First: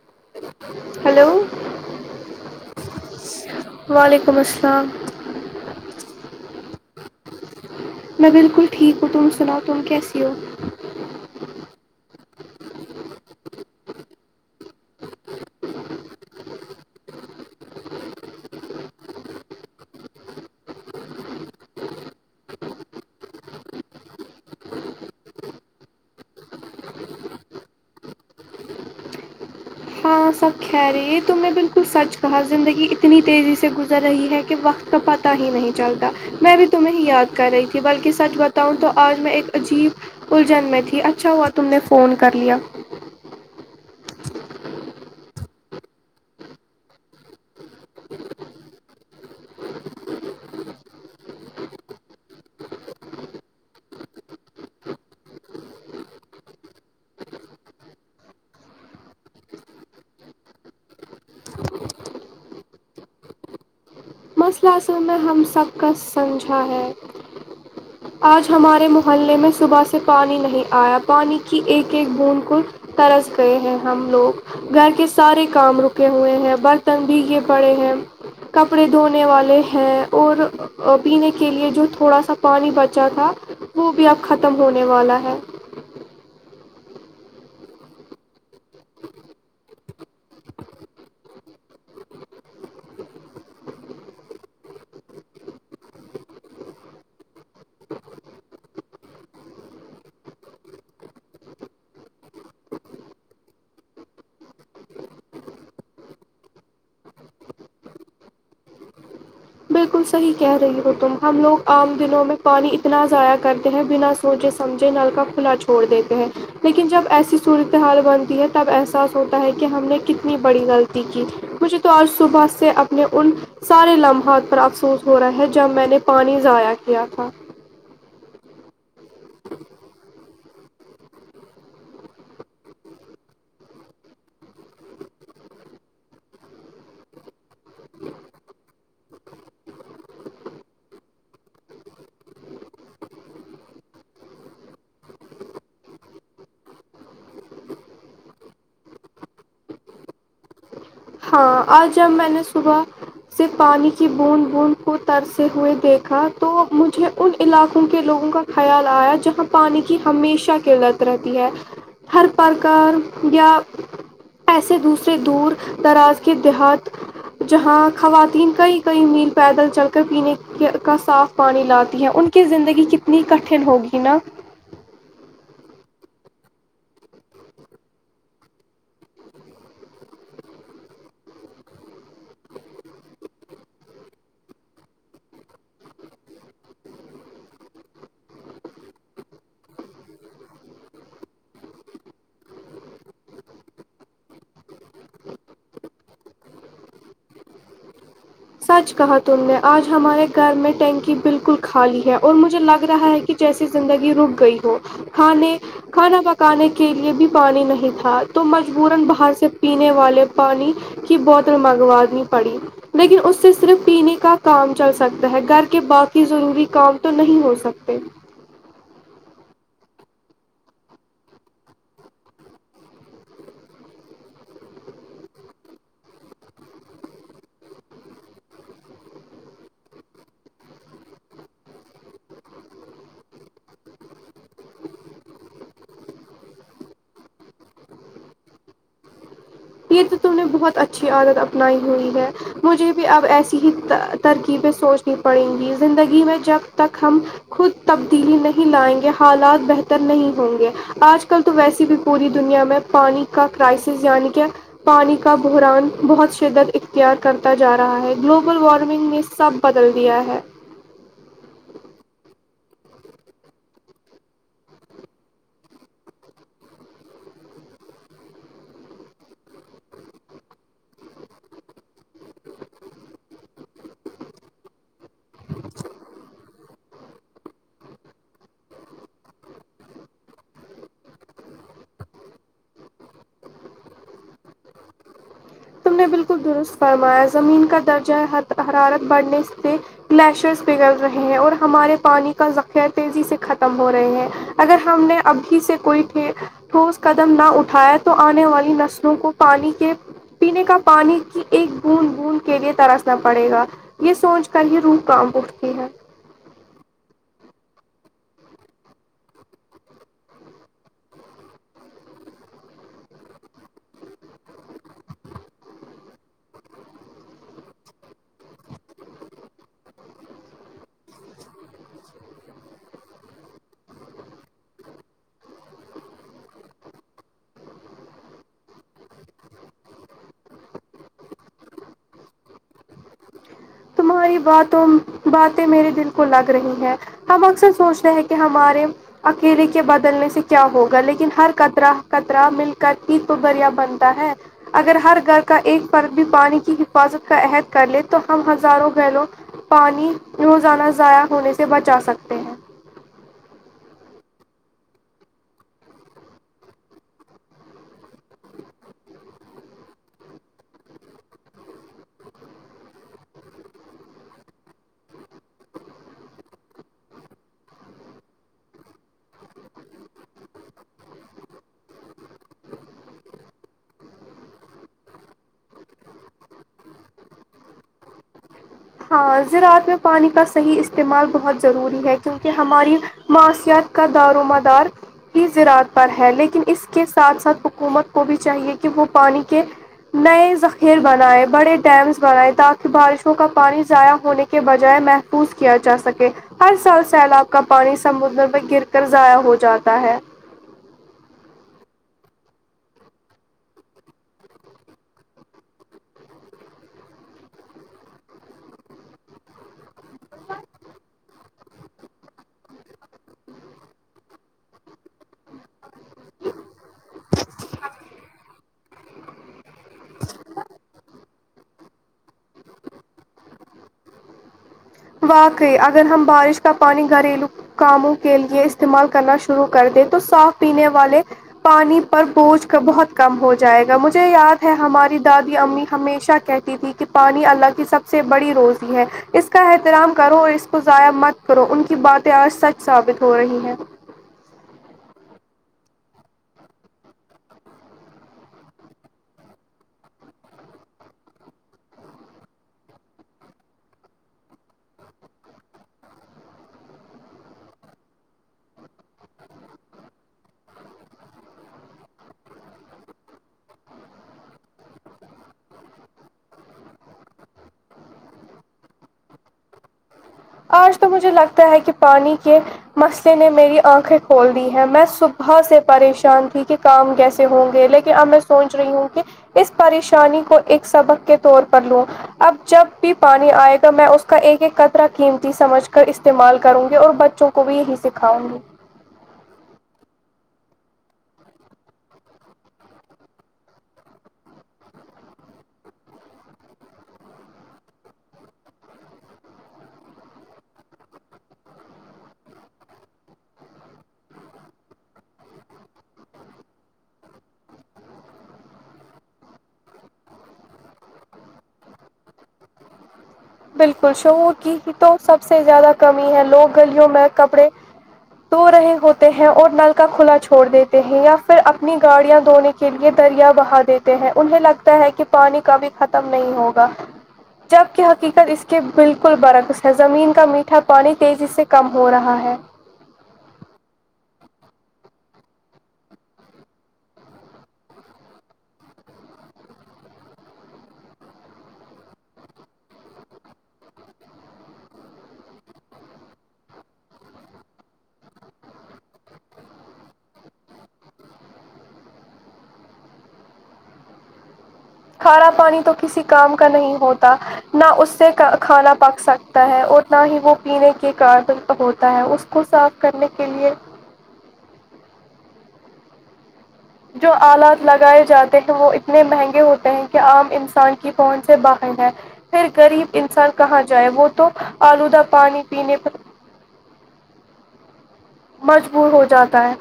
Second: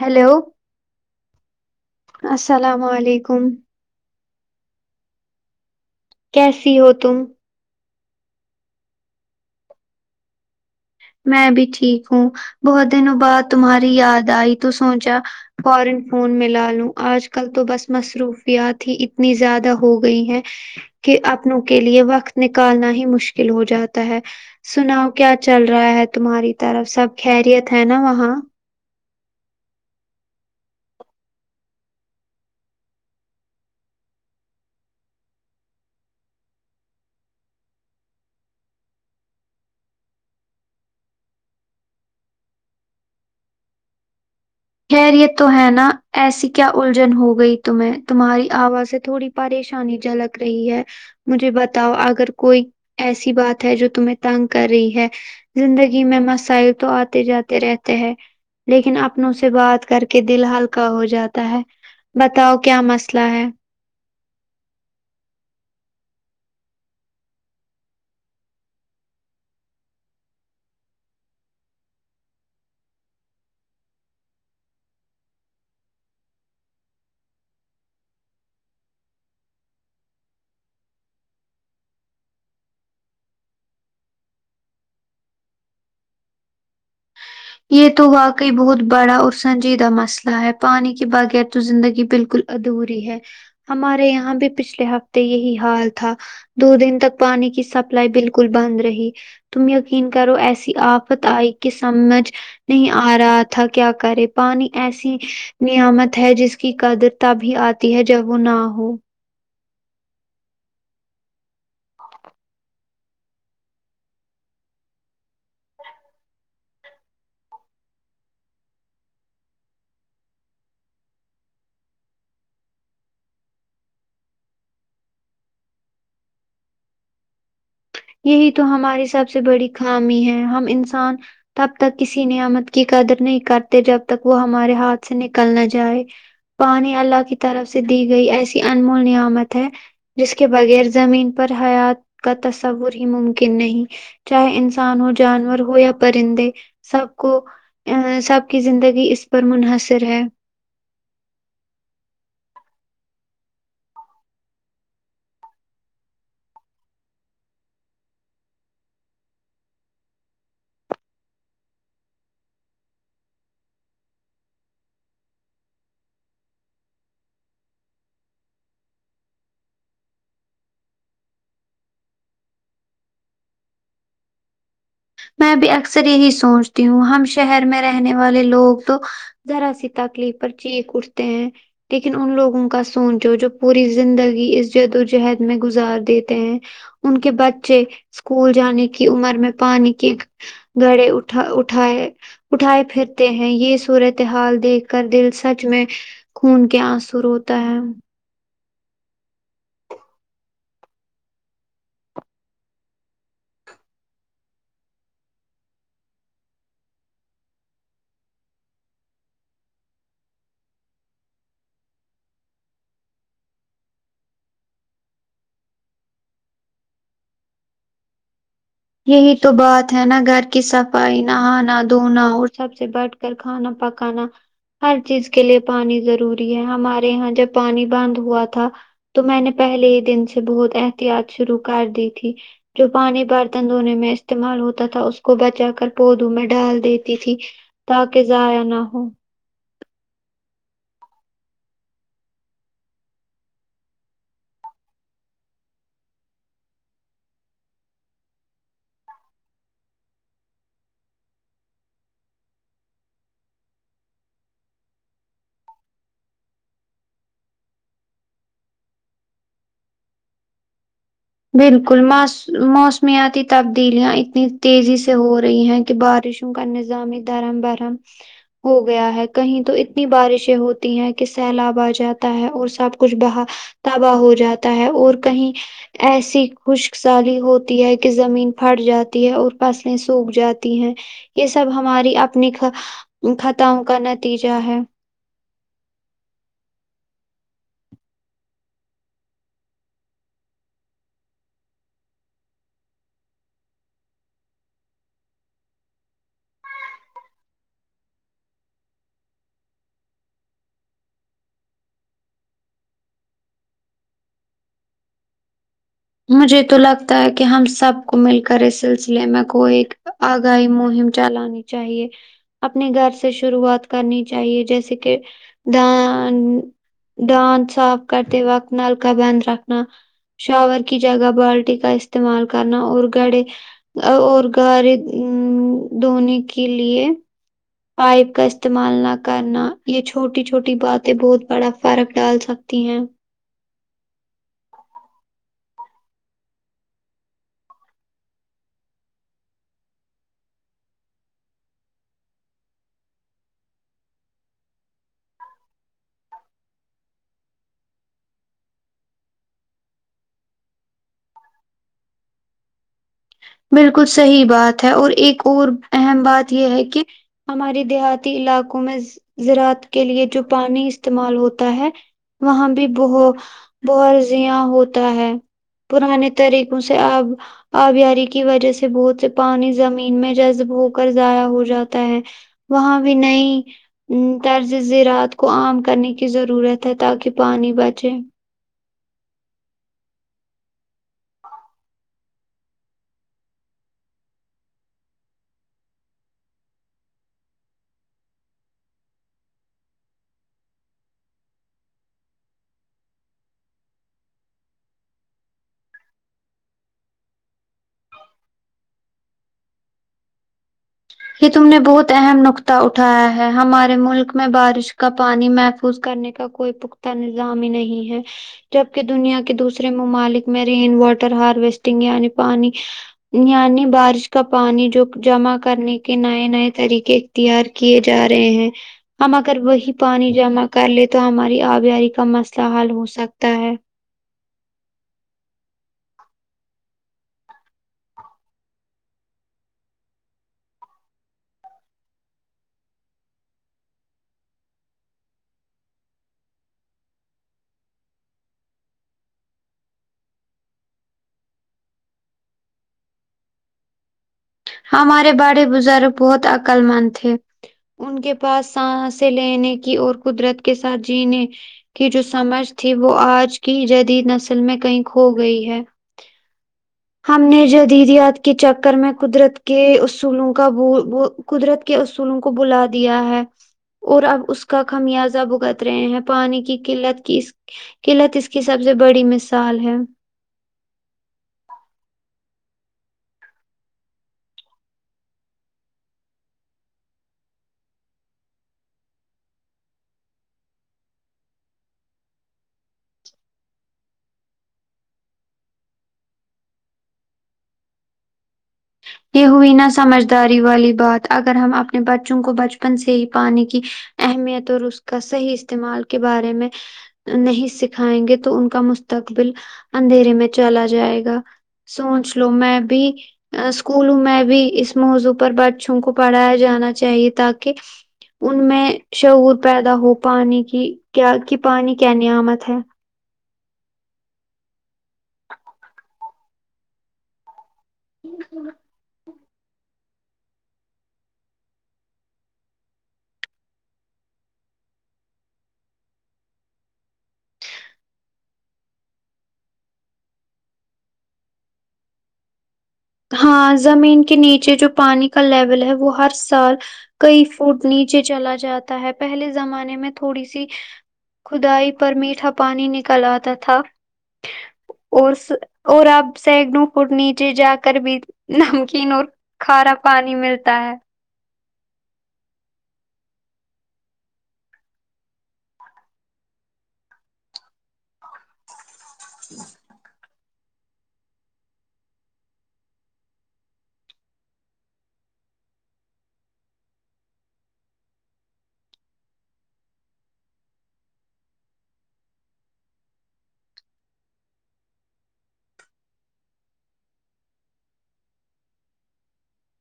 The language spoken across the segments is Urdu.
ہیلو ہیلو السلام علیکم وعلیکم السلام کیسی ہو تم میں بالکل ٹھیک گو تم سناو تم کیسی ہو میں بھی ٹھیک ہوں بہت دنوں بعد تمہاری یاد آئی تو سوچا فورن فون میں لا لوں آج کل تو بس مصروفیات ہی اتنی زیادہ ہو گئی ہیں کہ اپنوں کے لیے وقت نکالنا ہی مشکل ہو جاتا ہے سناؤ کیا چل رہا رہا ہے تمہاری طرف سب خریت ہے نا وہاں ہاں سب کہہ رہی ہے تو میں بالکل سچ کہا زندگی اتنی تیزی سے گزر رہی ہے کہ وقت تو پتاہ ہی نہیں چلتا میں بھی تمہیں ہی یاد کر رہی تھی بلکہ سچ بتاؤں تو آج میں ایک عجیب الجھن میں تھی اچھا ہوا تم نے فون کر لیا خیر یہ تو ہے نا ایسی کیا الجھن ہو گئی تمیں تمہاری آوازیں تھوڑی پریشانی جھلک رہی ہے مجھے بتاؤ اگر کوئی ایسی بات ہے جو تمہیں تنگ کر رہی ہے زندگی میں مسائل تو آتے جاتے رہتے ہیں لیکن اپن سے سے بات کر کے دل ہلکا ہو جاتا ہے بتاؤ کیا مسئلہ ہے مسئلہ میں ہم سب کا سمجھا ہے آج ہمارے محلے میں صبح سے پانی نہیں آیا پانی کی ایک ایک بون کو ترس گئے ہیں ہم لوگ گھر کے سارے کام رکے ہوئے ہیں برتن بھیے پڑے ہیں کپڑے دھونے والے ہیں اور پینے کے لیے جو تھوڑا سا پانی بچا تھا وہ بھی اب ختم ہونے والا ہے یہ تو واقعی بہت بڑا اور سنجیدہ مسئلہ ہے پانی کے بغیر تو زندگی بالکل ادھوری ہے ہمارے یہاں بھی پچھلے ہفتے یہی حال تھا دو دن تک پانی کی سپلائی بالکل بند رہی تم یقین کرو ایسی آفت آئی کہ سمجھ نہیں آ رہا تھا کیا کرے پانی ایسی نعمت ہے جس کی قدرتا بھی آتی ہے جب وہ نہ ہو بالکل صحی کہہ رہی ہو تم ہم لوگ عام دنوں میں پانی انا اتنا ضائع کرتے ہیں بنا سوچے سمجھے نل کا کھلا چھوڑ دیتے ہیں لیکن جب ایسی صورتحال بنتی ہے تب احساس ہوتا ہے کہ ہم نے کتنی بڑی غلطی کی کچھ تو اور صبح سے اپنے ان سارے لمحات افسوس ہو رہا ہے جب میں نے پانی ضائع کیا تھا یہی تو ہماری سب سے بڑی خامی ہے ہم انسان تب تک کسی نعمت کی قدر نہیں کرتے جب تک وہ ہمارے ہاتھ سے نکل نہ جائے پانی اللہ کی طرف سے دی گئی ایسی انمول نعمت ہے جس کے بغیر زمین پر حیات کا تصور ہی ممکن نہیں چاہے انسان ہو جانور ہو یا پرندے سب کو ا سب کی زندگی اس پر منحصر ہے ہاں آج جب میں نے صبح سے پانی کی بوند بوند کو ترتے ہوئے دیکھا تو مجھے ان علاقوں کے لوگوں کا خیال آیا جہاں پانی کی ہمیشہ قلت رہتی ہے ہر پرکار یا ایسے دوسرے دور دراز کے دیہات جہاں خواتین کئی کئی میل پیدل چل کر پینے کا صاف پانی لاتی ہے ان کی زندگی کتنی کٹن ہوگی نا میں بھی اکثر یہی سوچتی ہوں ہم شہر میں رہنے والے لوگ تو ذرا سی تکلیف پر چینیک اٹھتے ہیں لیکن ان لوگوں کا سوچو جو پوری زندگی اس جد وجہد میں گزار دیتے ہیں ان کے بچے اسکول جانے کی عمر میں پانی کہ گڑے اٹھا اٹھائے اٹھائے پھرتے ہیں یہ صورتحال دیکھ کر دل سچ میں خون کے انسو روتا ہے سچ کہا تم نے آج ہمارے گھر میں ٹینکی بالکل خالی ہے اور مجھے لگ رہا ہے کہ جیسی زندگی رک گئی ہو کھنے کھانا پکانے کے لیے بھی پانی نہیں تھا تو مجبورا باہر سے پینے والے پانی کی بوتل منگوانی پڑی لیکن اس اس سے صرف پینے کا کام چل سکتا ہے گھر کے باقی ضروری کام تو نہیں ہو سکتے یہی تو بات ہے نا گھر کی صفائی نہانا دھونا اور سب سے بٹ کر کھانا پکانا ہر چیز کے لیے پانی ضروری ہے ہمارے یہاں جب پانی بند ہوا تھا تو میں نے پہلے ہی دن سے بہت احتیاط شروع کر دی تھی جو پانی بھر تندونے میں استعمال ہوتا تھا اس کو بچا کر پودوں میں ڈال دیتی تھی تاکہ زیہ یا نہ ہو یہ تو تمہ نے بہت اچھی عادت اپنائی ہوئی ہے مجھے بھی اب ایسی ہی ترکیبیں سوچنی پڑیں گی زندگی میں جب تک ہم خود تبدیلی نہیں لائیں گے حالات بہتر نہیں ہوں گے آج کل تو ویسی بھی پوری دنیا میں پانی کا کرائسس یعنی کہ پانی کا بحران بہت شدت اختیار کرتا جا رہا ہے گلوبل وارمنگ میں سب بدل دیا ہے بالکل م موسمیاتی تبدیلیاں اتنی تیزی سے ہو رہی ہیں کہ بارش گر نظامی دھرم برم ہو گیا ہے کہیں تو اتنی بارشیں ہوتی ہیں کہ سیلاب آ جاتا ہے اور سب کچھ با تباہ ہو جاتا ہے اور کہیں ایسی خشک سالی ہوتی ہے کہ زمین پھٹ جاتی ہے اور فصلیں سوکھ جاتی ہیں یہ سب ہماری اپنی خطؤں کا نتیجہ ہے کو درست فرمایا زمین کا درجہ حرارت بڑھنے سے گلیشرز بگڑ رہے ہیں اور ہمارے پانی کا ذخیر تیزی سے ختم ہو رہے ہیں اگر ہم نے ابھی سے کوئی تھے ٹھوس قدم نہ اٹھائے تو آنے والی نسلوں کو پانی کے پینے کا پانی کی ایک بوند بوند کے لیے ترسنا پڑے گا یہ سوچ کر یہ روح کام اٹھتی ہے مجھے تو لگتا ہے کہ ہم سب کو مل کر اس سلسلے میں کو ایک آگاہی مہم چلانی چاہیے اپنے گھر سے شروعات کرنی چاہیے جیسے کہ دان دانت صاف کرتے وقت نلکا بند رکھنا شاور کی جگہ بالٹی کا استعمال کرنا اور گڑے اور گارے ا دھونے کے لیے پائپ کا استعمال نہ کرنا یہ چھوٹی چھوٹی باتیں بہت بڑا فرق ڈال سکتی ہیں تمہاری باتوں باتیں میرے دل کو لگ رہی ہے ہم اکثر سوچ رہے ہیں کہ ہمارے اکیلے کے بدلنے سے کیا ہوگا لیکن ہر کترا کطرا مل کر ہی تو بریا بنتا ہے اگر ہر گھر کا ایک فرد بھی پانی کی حفاظت کا عہد کر لے تو ہم ہم ہزاروں گلوں پانی روزانہ ضائع ہونے سے بچا سکتے ہیں بالکل صحیح بات ہے اور ایک اور اہم بات یہ ہے کہ ہماراری دیہاتی علاقوں میں زراعت کے لیے جو پانی استعمال ہوتا ہے وہاں بھی بت بہرزیاں ہوتا ہے پرانے طریقوں سے آب آب یاری کے کی وجہ سے بہت سے پانی زمین میں جذب ہو کر ضائع ہو جاتا ہے وہاں بھی نہیں طرز ذرعت کو عام کرنے کی ضرورت ہے تاکہ پانی بچے ہاں زراعت میں پانی کا صحیح استعمال بہت ضروری ہے کیونکہ ہماری معاشیات کا دارومدار ہی زراعت پر ہے لیکن اس کے ساتھ ساتھ حکومت کو بھی چاہیے کہ وہ پانی کے نئے ذخیر بنائے بڑے ڈیمس بنائے تاکہ بارشوں کا پانی ضائع ہونے کے بجائے محفوظ کیا جا سکے ہر سال سیلاب کا پانی سمندر میں گر کر ضائع ہو جاتا ہے یہ تم نے بہت اہم نکطہ اٹھایا ہے ہمارے ملک میں بارش کا پانی محفوظ کرنے کا کوئی پختہ نظام ہی نہیں ہے جبک دنیا کے دوسرے ممالک میں رین واٹر ہارویسٹنگ یعنی پانی یعنی بارش کا پانی جو جمع کرنے کہ نئے نئے طریقے اختیار کیے جا رہے ہیں ہم اگر وہی پانی جمع کر لے تو ہماری آبیاری کا مسئلہ حل ہو سکتا ہے واقعی اگر ہم بارش کا پانی گھریلو کاموں کے لیے استعمال کرنا شروع کر دے تو صاف پینے والے پانی پر بوجھ کا بہت کم ہو جائے گا مجھے یاد ہے ہماری دادی امی ہمیشہ کہ تی تھی کہ پانی اللہ کی سب سے بڑی روزی ہے اس کا احترام کرو اور اس کو ضائع مت کرو ان کی باتیں آج سچ ثابت ہو رہی ہیں ہمارے بڑے بزرگ بہت عقلمند تھے ان کے پاس سانسیں لینے کی اور قدرت کے ساتھ جینے کی جو سمجھ تھی وہ آج کی جدید نسل میں کہیں کھو گئی ہے ہم نے جدیدیات کے چکر میں قدرت کے اصولوں کا ب قدرت کے اصولوں کو بھولا دیا ہے اور اب اس کا خمیازہ بھوگت رہے ہیں پانی کی قلت کی قلت اس کی سب سے بڑی مثال ہے آج تو مجھے لگتا ہے کہ پانی کے مسلہ نے میری آنکھیں کھول دی ہیں میں صبح سے پریشان تھی کہ کام کیسے ہوں گے لیکن اب میں سوچ رہی ہوں کہ اس پریشانی کو ایک سبق کے طور پر لوں اب جب بھی پانی آئے گا میں اس کا ایک ایک قطرہ قیمتی سمجھ کر استعمال کروں گی اور بچوں کو بھی یہی سکھاؤں گی یہ ہوئی نا سمجھداری والی بات اگر ہم اپنے بچوں کو بچپن سے ہی پانی کی اہمیت اور اس کا صحیح استعمال کے بارے میں نہیں سکھائیں گے تو ان کا مستقبل اندھیرے میں چلا جائے گا سوچ لو میں بھی اسکولوں میں بھی اس موضوع پر بچوں کو پڑھایا جانا چاہیے تاکہ ان میں شعور پیدا ہو پانی کی کیا کہ پانی کیا نعمت ہے بالکل شعور کی ہی تو سب سے زیادہ کمی ہے لوگ گلیوں میں کپڑے دھو رہے ہوت ے ہیں اور نل کا کھلا چھوڑ دیتے ہیں یا پھر اپنی گاڑیاں دھونے کے لیے دریا بہا دی تے ہیں انہیں لگتا ہے کہ پانی کبھی ختم نہیں ہوگا جب کہ حقیقت اس کے بالکل برکس ہے زمین کا میٹھا پانی تیزی سے کم ہو رہا ہے ہاں زمین کے نیچے جو پانی کا لیول ہے وہ ہر سال کئی فوٹ نیچے چلا جاتا ہے پہلے زمانے میں تھوڑی سی کھدائی پر میٹھا پانی نکل آتا تھا اور س اور آپ سائکڑوں فٹ نیچے جا کر بھی نمکین اور کھارا پانی ملتا ہے کھارا پانی تو کسی کام کا نہیں ہوتا نہ اس سے کا کھانا پک سکتا ہے اور نہ ہی وہ پینے کے کارڈن ہوتا ہے اس کو صاف کرنے کے لیے جو آلات لگائے جاتے ہیں وہ اتنے مہنگے ہوتے ہیں کہ عام انسان کی پہنچ سے باہر ہے پھر غریب انسان کہاں جائے وہ تو آلودہ پانی پینے پر مجبور ہو جاتا ہے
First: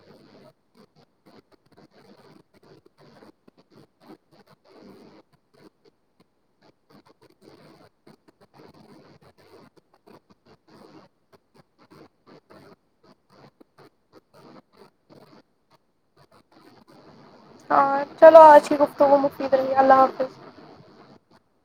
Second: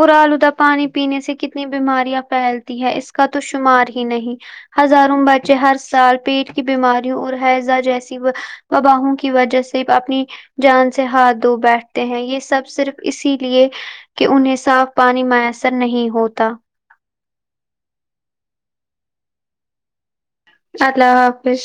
اور آلودہ پانی پینے سے کتنی بیماریاں پھیلتی ہے اس کا تو شمار ہی نہیں ہزاروں بچے ہر سال پیٹ کی بیماریوں اور حیضہ جیسی وباہوں کی وجہ سے اپنی جان سے ہاتھ دھو بیٹھتے ہیں یہ سب صرف اسی لیے کہ انہیں صاف پانی میسر نہیں ہوتا ہاں چلو آج کی گفتگو مفید رہی اللہ حافظ اللہ حافظ